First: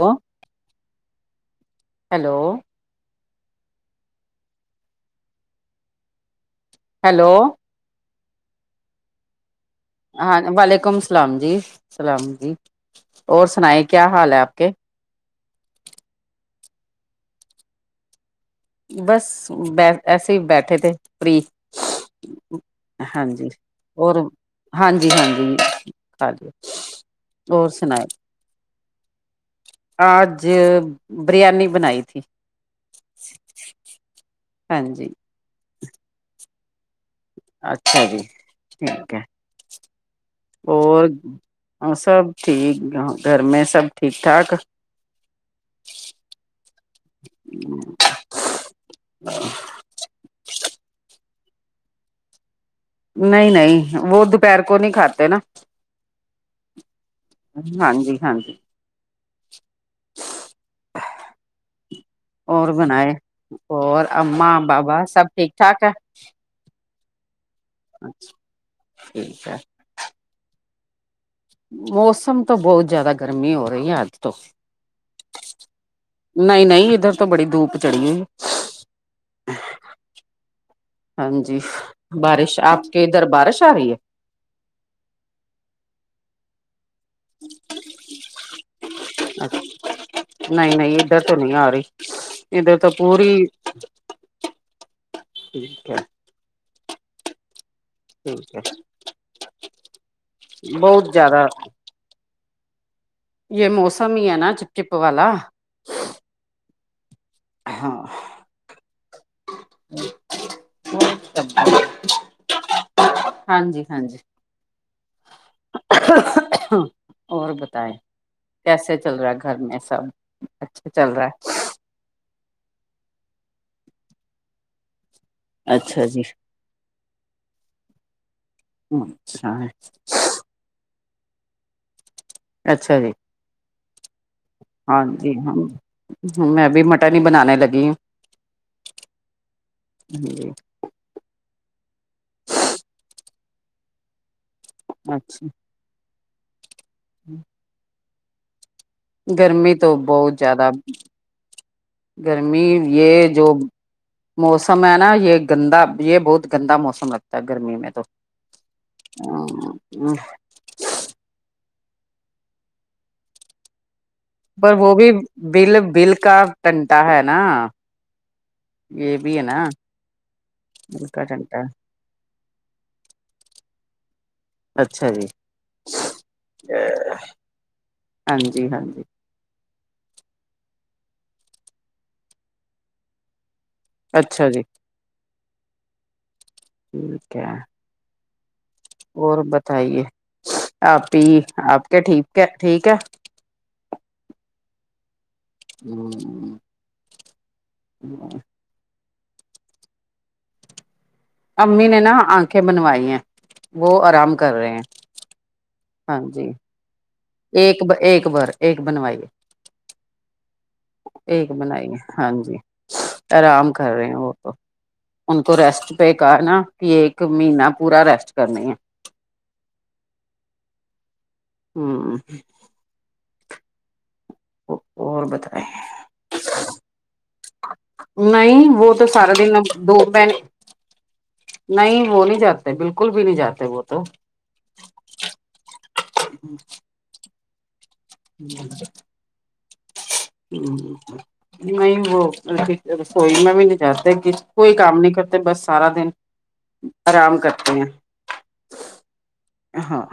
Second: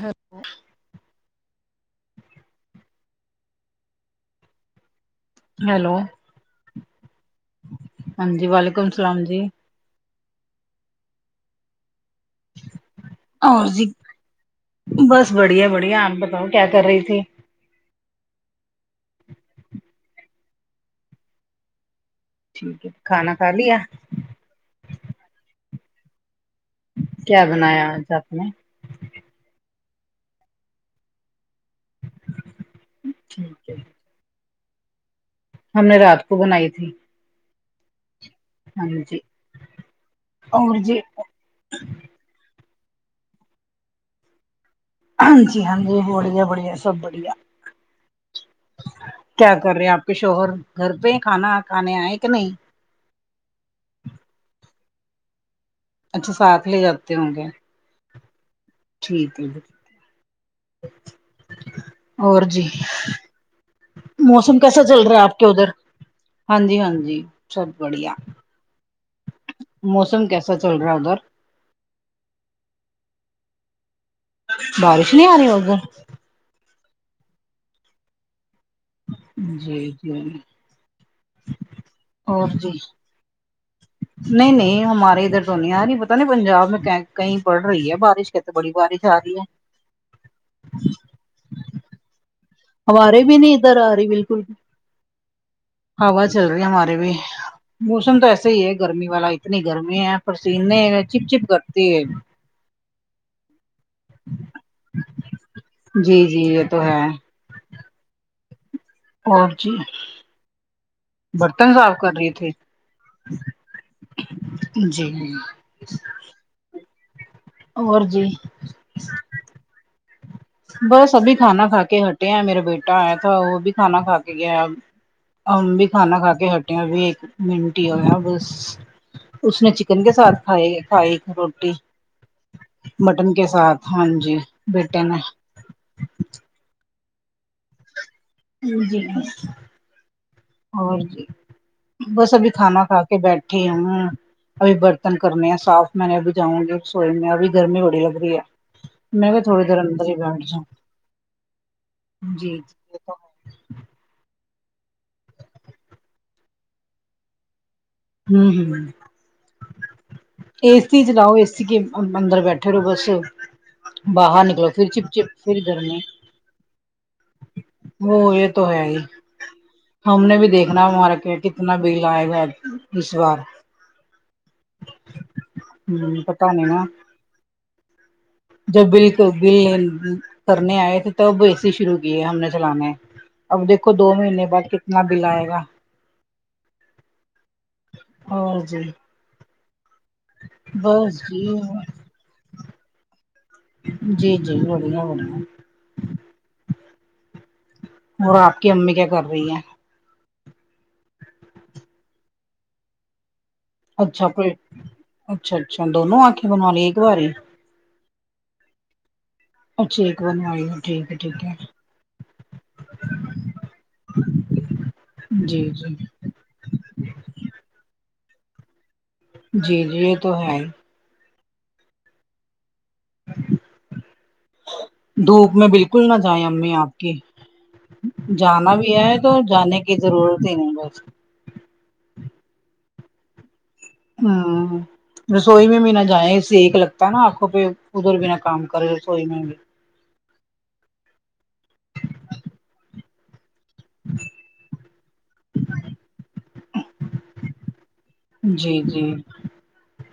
و hello hello hello ہاں جی وعلیکم السلام جی ہاں ولیکم سلام جی سلام جی اور سنائے کیا حال ہے آپ کے بس بڑھیا بڑھیا آپ بتاؤ کیا کر رہی تھی بس ب ایسے ہی بیٹھے تھے فری ٹھیک ہے ہاں کھانا جی کھا لیا اور ہاں جی ہاں جی کا ل کیا اور بنایا سناۓ آج آپ نے آج بریانی بنائی تھی ٹھیک ہے ہاں جی ہم نے رات کو بنائی تھی اچھا جی ہاں ٹھیک جی ہے اور اور سب ٹھیک گھر میں سب ٹھیک ٹھاک جی ہاں جی بڑھیا بڑھیا سب بڑھیا کیا کر رہے آپ شوہر گھر پہ کھانا کھانے آئے کہ نہیں نہیں نہیں وہ دوپہر کو نہیں کھاتے نا اچھا ساتھ لے جاتے ہوں گے ہاں جی ہاں جی ٹھیک ہے ج ہ اور بناائے اور موسم اما کیسا بابا چل رہا ہے سب آپ کے ٹھیک ادھر ٹھاک ہے ہاں جی ہاں جی سب بڑھیا ٹھیک ہے موسم کیسا چل رہا ہے ادھر موسم تو بہت زیادہ گرمی ہو رہی ہے اج تو بارش نہیں آ رہی اگن نہیں نہیں ادھر تو بڑی دھوپ چڑی ہو جی جی ہاں جی اور بارش جی آپ کے ادھر بارش آ رہی ہے نہیں نہیں ہمارے ادھر تو نہیں پتا نہیں پنجاب میں کہیں پڑ رہی ہے بارش کے تو بڑی بارش آ رہی ہے ادھرتو نہیں آ رہی ادھر تو ہمارے بھی پوری نہیں ادھر آ رہی بالکل ٹھیک ہے ہوا چل رہی ہمارے بھی موسم تو ایسے ٹھیک ہی ہے گرمی والا اتنی گرمی ہے ہے پسینے بہت چپ چپ زیادہ کرٹتی ہے یہ موسم ہی ہے نا چپ چپ والا جی جی یہ تو ہے ہاں اور جی برتن صاف کر رہے تھے ہاں جی ہاں جی جی اور بتائے اور جی کیسے چل رہا ہے گھر میں سب اچھا چل بس رہا ابھی کھانا کھا کے ہٹے ہیں میرا بیٹا آیا تھا وہ بھی کھانا کھا کے گیاب ا ہے بھی اچھا کھانا جی کا کے ہٹیا بھی ایک منٹ ہی ہویا بس اس اچھا نے چکن کے ساتھھ کھائی روٹی اچھا جی مٹن کے ساتھ ہاں جی بیٹن جی ہاں ہم میں ابھی مٹن ہی بنانے لگی ہ جی ج جی اور بس ابھی کھانا کھا کے بیٹھے ہیں ابھی برتن اچھا کرنے ہیں صاف میں نے اب جاؤں گی رسوئی میں ابھی گرمی بڑی لگ رہی ہے میں بھی تھوڑی گرمی دیر تو اندر ہی بہت بیٹھ جاؤں زیادہ جی گرمی یہ ہوں جو موسم ہے نا یہ گندا یہ بہت گندا موسم لگتا ہے گرمی میں تو ہوں ہوں اے س چلاؤ اےسی کے اندر بیٹھے رہو بس باہر نکلو پر پھر وہ بھی چپ چپ پھر بل گرمی بل کا ٹنٹا ہے نا وہ یہ تو ہے ہی یہ بھی ہے نا ہم نے بھی دیکھنا بل ہمارا کا کیا ٹنٹا کتنا بیل آئے گا اس بار اچھا جی ہ پتا نہیں نا ہاں جی ہاں جب جی بل بل کرنے آئے تھے تب اے سی شروع کیے ہم نے چلانے اب دیکھو دو مہینے اچھا جی بعد کتنا بل آئے گا ٹھیک ہے اور جی اور بتائیے آپپی بس جی آپ کے ٹھیک ہے ٹھیک ہے جی جی بڑیا بڑیا ہے اور آپ کی امی کیا کر رہی ہیں امی نے نا آنکھیں بنوائی ہیں وہ اچھا آرام پ کر رہے ہیں اچھا اچھا ہاں دونوں جی آنکھیں بن لیی ایک باری ایک ایک بھر ایک بنوائیے اچھا ایک بنوائی ہو ٹھیک ہے ٹھیک ایک بنائی ہے ہاں جی آرام کر رہے ہیں وہ تو ان کو جی جی ریسٹ پہ کہ نا پ ایک مہیننا پورا ریسٹ کرنی ہے جی جی یہ تو ہے ہاں اور دھوپ بتائیں میں بالکل نہ جائیں امی آپ کی جانا نہیں بھی وہ ہے تو سارا دن اب جانے کی دو بہن ضرورت ہی نہیں بس نہیں وہ نہیں جاتے بالکل بھی نہیں جاتے وہ تو ہوں رسوئی میں بھی نہ جائیں سیک لگتا ہے نا آنکھوں پہ ادھر بنا کام کرے رسوئی میں بھی ہ نہیں وہ ہیک رسوئی میں بھی جتے کوئی کام نہیں کرتے بس سارا دن آرام کرتے ہیں جی جی ہاں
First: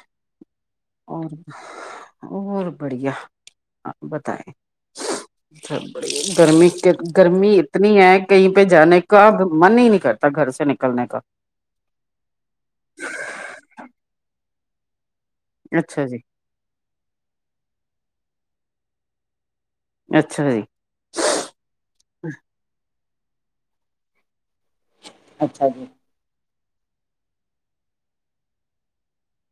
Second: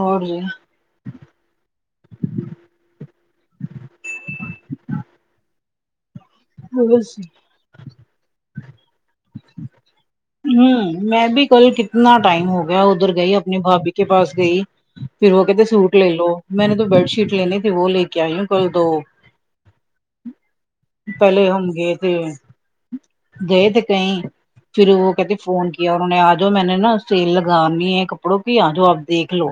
اور جی اور اور بڑھیا آپ بتائے [unintelligible] گرمی کے بس گرمی اتنی ہے کہیں پے جانے کا من ہی نہیں کرتا گھر سے ہوں نکلنے کا میں بھی کل کتنا ٹائم ہو گیا ادھر گئی اپنی بھابی کے پاس گئی پھر وہ کہتے سوٹ اچھا لے جی لو میں نے تو بیڈ شیٹ لینی تھی وہ لے کے آئی ہوں کل دو اچھا جی پہلے ہم گے تھے گئے تھے کہیں پھر وہ کہتے اچھا فون جی کیا انہوں نے آج جو میں نے نا سیل لگانی ہے کپڑوں کی آجاؤ آپ دیکھ لو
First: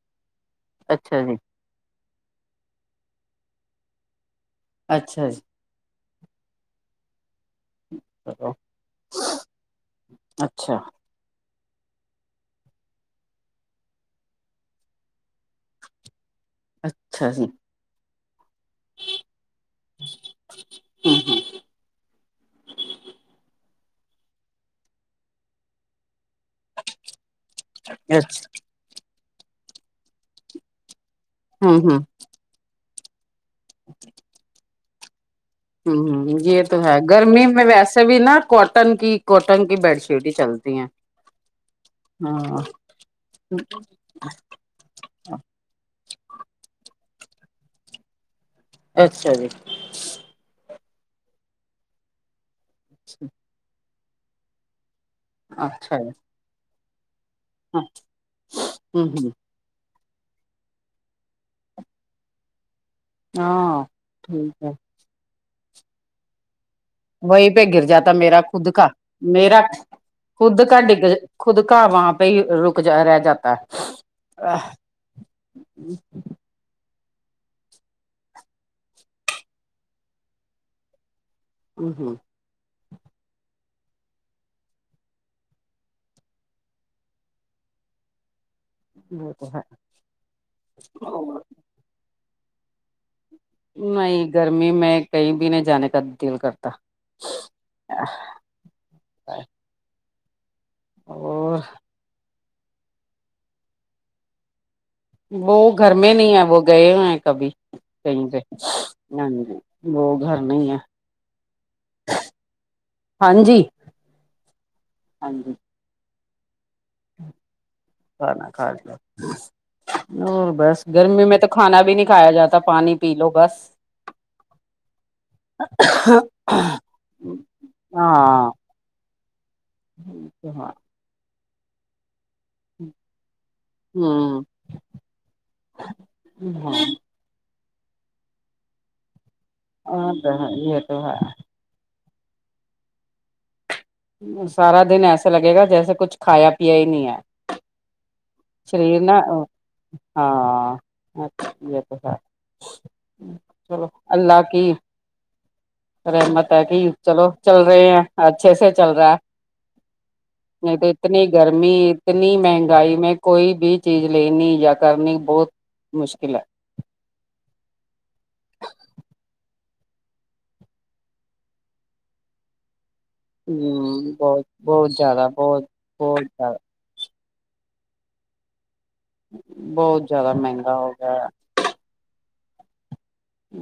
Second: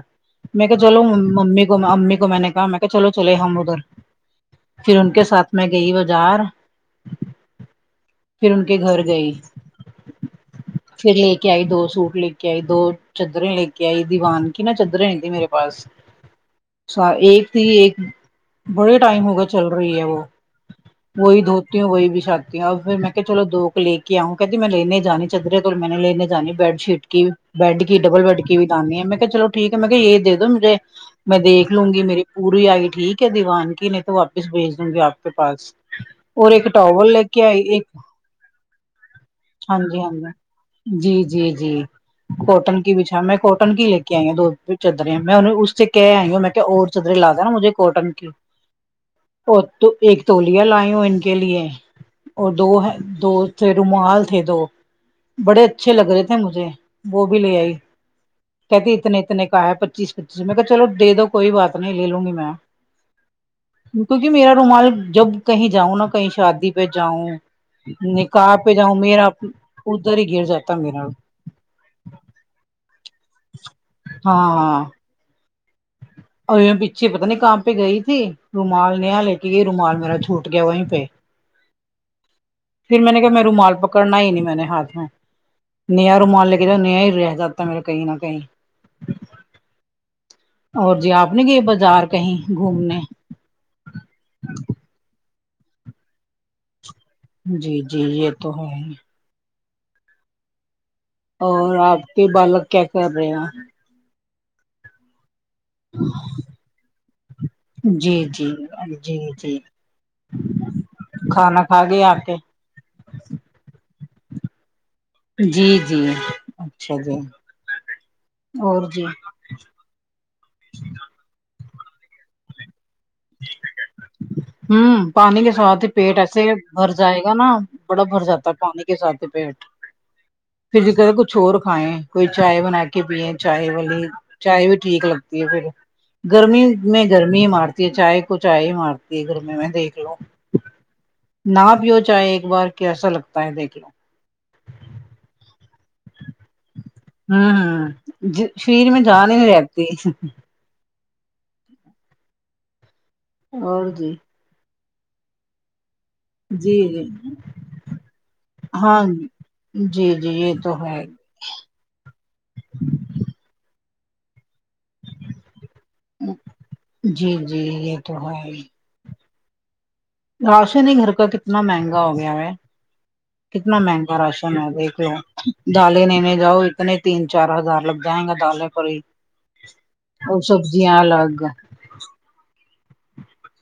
میں کا چلو اچھا جی ممی کو امی کو میں نے کہا میں کہا چلو چلے ہم ادھر پھر ان کے اچھا جی ساتھ میں گئی بازار پھر چلو ان کے گھر گئے اچھا پھر ایک کے آئی دو سوٹ لے کے آئی دو چدریں لے کے آئی دیوان کی نہ چدریں نہیں تھی میرے پاس اچھا ایک تھی ایک بڑے ٹائم ہوگا چل رہی ہے وہ وہی دھوتی ہوں وہی بچھاتی ہوں اور پھر میں دھوکے لے کے آؤں کہتی میں لینے جانی چدرے پھر میں نے لینے جانی بیڈ شیٹ کی بیڈ کی ڈبل بیڈ اچھا کی بھی لانی ہے میں کہا چلو ٹھیک ہے میں یے دے دو مجھے میں دیکھ ہوں لوں ہوں ہوں گی میری پوری آئی ٹھیک ہے دیوان کی نہیں تو واپس بھیج دوں گی آپ کے پاس آمم ہمم اور یے ایک تو ہے ٹاول لے گرمی کے آئی میں ایک ویسے بھی نا کوٹن کی کاٹن کی ہاں جی بیڈ ہاں جی شیٹ ہی چلتی ہیں جی جی جی ہاں کوٹن کی بھیچھا میں کوٹن کی لے کے آئی دو چدریں میں اس سے کہے آئی ہوں میں کیا اور چدرے لا دینا مجھے کوٹن کی اچھا جی اور تو ایک تولیہ لائی ہوں ان کے لیے اور دو وہ ہے دو تھے رومال تھے دو بڑے اچھے اچھا لگ جی رہے تھے مجھے وہ بھی لے آئی کہتی اتنے اتنے کا ہے پچیس پچیس میں کہا چلو دے دو کوئی بات نہیں لے لوں گی میں ہاں ہاں کیونکی میرا ٹھیک ہے رومال جب کہیں جاؤں نا کہیں شادی پے جاؤں پے گر جاتا میرا نکاح خود پہ کا جاؤں میرا ادھر ہی گر خود جاتا کا میرا ڈگل خود کا وہاں پے ہی رک جا رہ جاتا ہے ہاں ہاں اور پچھے پتہ نہیں کہا پے گئی تھی رومال نیا لے کے گئی رومال میرا چھوٹ گیا وہیں پے آمم ہمم پھر میں نے کہا میں رومال پکڑنا ہی نہیں میں نے ہاتھ میں نیا رومال لے کے جاؤ نیا ہی رہ جاتا ہے میرا کہیں نہ کہیں وہ تو ہے اور جی آپ نہیں گئی بازار کہیں گھومنے نہیں گرمی میں کہیں بھی نہیں جانے کا دل کرتا جی جی یے تو ہے اور آپ کے بالک کیا کر رہے ہیں وہ گھر میں نہیں ہے وہ گئے ہے کبھی جی کہیں گئے جی جی نہیں ہے جی وہ گھر نہی ہے کھانا کھا گئے آپ کے ہاں جی جی جی اچھا جی کھانا کھا اور لیا جی اور بس گرمی میں تو کھانا بھی نہیں کھایا جاتا پانی پی لو بس ھمم پانی کے ساتھ ہی پیٹ ایسے بھر جائے گا نا بڑا ہاں بھر جاتا ہاں ہے پانی کے سات پیٹ [unintelligible] پھرز کرل کچھ اور کھائیں کوئی چائے بنا کے پیئے چائے والی ہوں چائے بھی ٹھیک لگتی ہے پھر گرمی ہاں میں گرمی ہی مارتی ہے چائے کو چائے ہی مارتی ہے گرمی میں ہ تو یہ تو ہے نہا پیو چاہے ایک بار کیسا لگتا ہے دیکھ لو سارا دن ایسے لگے گا جیسے کچھ کھایا پیا ہی نہیں ہے ہوں ہوں شریر میں نہ جان ہی نہیں رہتی ہاں اچ یہ تو س چلو اور جی اللہ کی رحمت ہے کہ جی جی چلو چل رہے ہیں اچھے سے چل ہاں رہا ہے ج جی جی یہ تو نہیں ہے اتنی گرمی اتنی مہنگائی میں کوئی بھی چیز لینی جیا کرنی بہت مشکل ہے جی جی یہ تو ہے راشن ہی گھر کا کتنا مہنگا ہو گیا ہے کتنا مہنگا ہ بہت راشن ہے بہت دیکھ لے زیادہ بہت ڈالے بہت لینے زیادہ جاؤ تنے تین چار ہزار لگ جا ہے گا دال ہے پوری بہت زیادہ اور مہنگا ہو سبزیا گیا ہے الگ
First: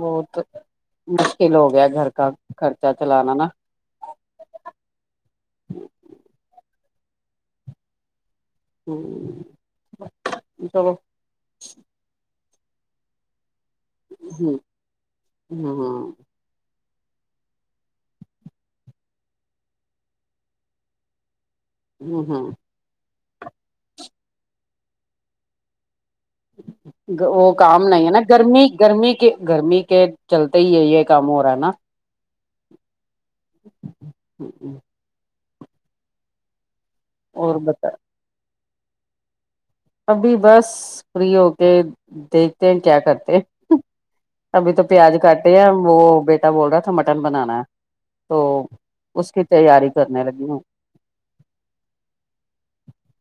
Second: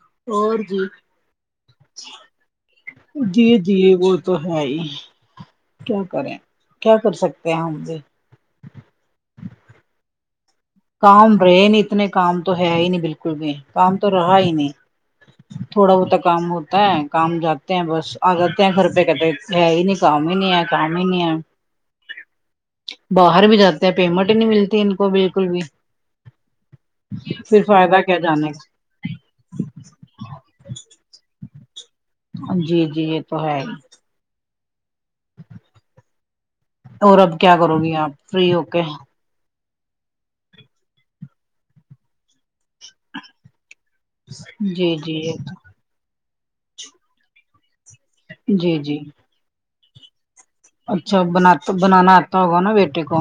بہت اور جی مشکل ہو گیا گھر کا خرچہ چلانا نا جی وہ تو ہے ہی کیا کریں کیا کر سکتے ہیں مجھے ہوں کام رہے نہیں اتنے کام تو ہے ہی نہیں بالکل بھی کام تو رہا ہی ہ نہیں تھوڑا ہ بہتا کام ہوتا ہے کام جات ت بس آگر ت خھر پئے کتے ہے ہی نہیں کام ہی نہیں ہے کام ہی نہیں ہے ہوں ہوں باہر بھی جاتے ہیں پیمنٹ ہی نہیں ملتی ان کو بالکل بھی وہ پھر کام فائدہ نہیں ہے کیا نا جانے گرمی گرمی کے گرمی کے چلتے ہی یہ کام ہو رہا ہے نا جی جی یہ تو ہے ہی ہوں ہوں اور اب کیا کرو گی آپ فری ہو کے ابھی بس فری ہو کے دیکھتے ہیں کیا کرتے ہیں ابھی تو جی پیاز جی کاٹے ہیں وہ بیٹا بول رہا تھا مٹن بنانا تو جی جی اس کی تیاری کرنے لگی ہوں اچھا بنات بنانا آتا ہوگا نا بیٹے کو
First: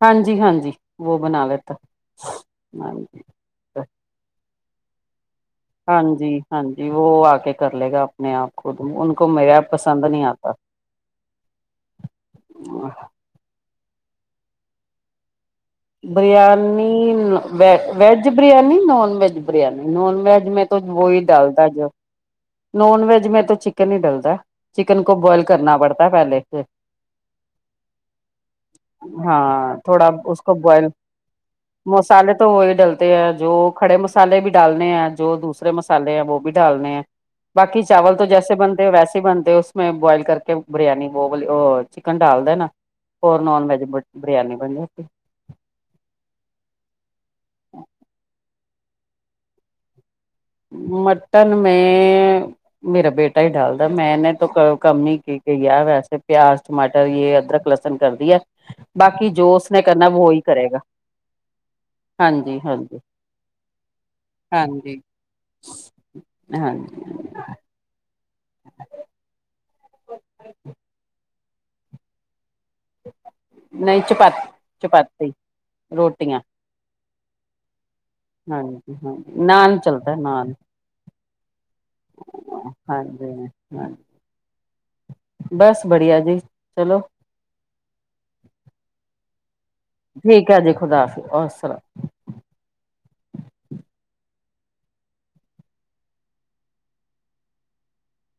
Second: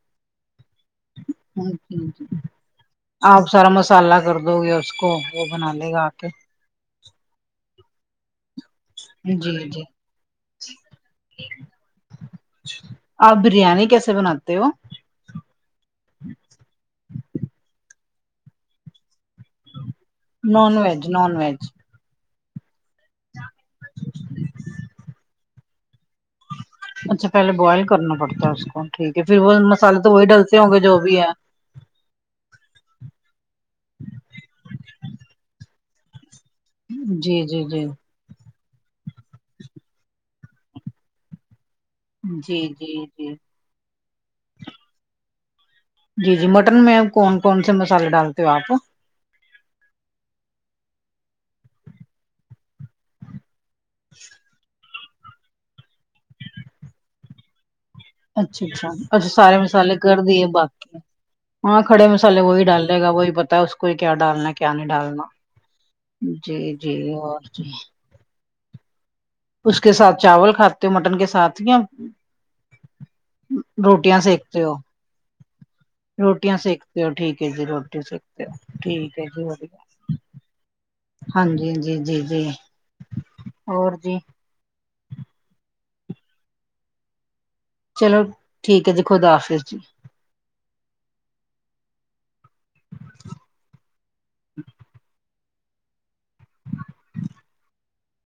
ہاں جی ہاں جی وہ بنا لیتا ہاں ج آپ سارا مسالہ کر دو گے اس کو وہ بنا لے ہاں گا آ کے جی ہاں جی وہ آ کے کر لے گا میں آپ تو کوودوں ان کو جی میرے جی پسند نہیں آتا آپ بریانی کیسے بناتے ہو biryani veg biryani non veg biryani non veg میں تو نان ویج وہی نان ڈال د ویج جو نان ویج میں تو چکن ہی ڈلتا ہے چکن کو بوائل کرنا پڑتا ہے پہلے سے اچھا پہلے بوائل کرنا پڑتا ہے اس کو ٹھیک ہے پھر وہ مسالے تو وہی ڈلتا بائل مسالے تو وہی ڈلتے ہیں جو کھڑے مسالے بھی ڈالنے ہیں جو دوسرے مسالے ہیں وہ بھی ڈالنے ہیں جی جی بقی جی چاول تو جیسے بنتے ہو ویسے بنتے اس میں بوائل کر کے بریانی وہ بول چکن ڈال د جی نا جی جی اور نان ویج بریانی بن جاتتی جی جی مٹن میں کون کون سے مسالے ڈالتے ہو آپ مٹن میں میرا بیٹا ہی ڈال میں نے تو کب کمی کی گئی ہے ویسے پیاز ٹماٹر یے ادرک لہسن سن کردیا اچھا اچھا اچھا باقی جو سارے اس نے مسالے کرنا کر وہ وہی دیے کرے گا باقی ہاں کھڑے ہاں مسالے جی وہی ہاں ڈال دے جی گا وہی پتہ ہے اس کو کیا ڈالنا ہے ہاں کیا نہیں جی ڈالنا جی جی اور جی اس کے ساتھ چاول کھاتے ہو مٹن کے ساتھ یا نہیں روٹیاں چپات چپاتی روٹیاں روٹیا سیکھتے ہو ٹھیک ہے جی روٹی سیکھتے ہو ہاں جی ہاں ٹھیک ہے جی نان چلتا ہے نان ہاں جی جی جی جی ہاں جی ہاں اور جی بس بڑھیا جی چلو چلو ٹھیک ہے جی خدا حافظ جی ٹھیک ہے جی خدا حفظ اور سلام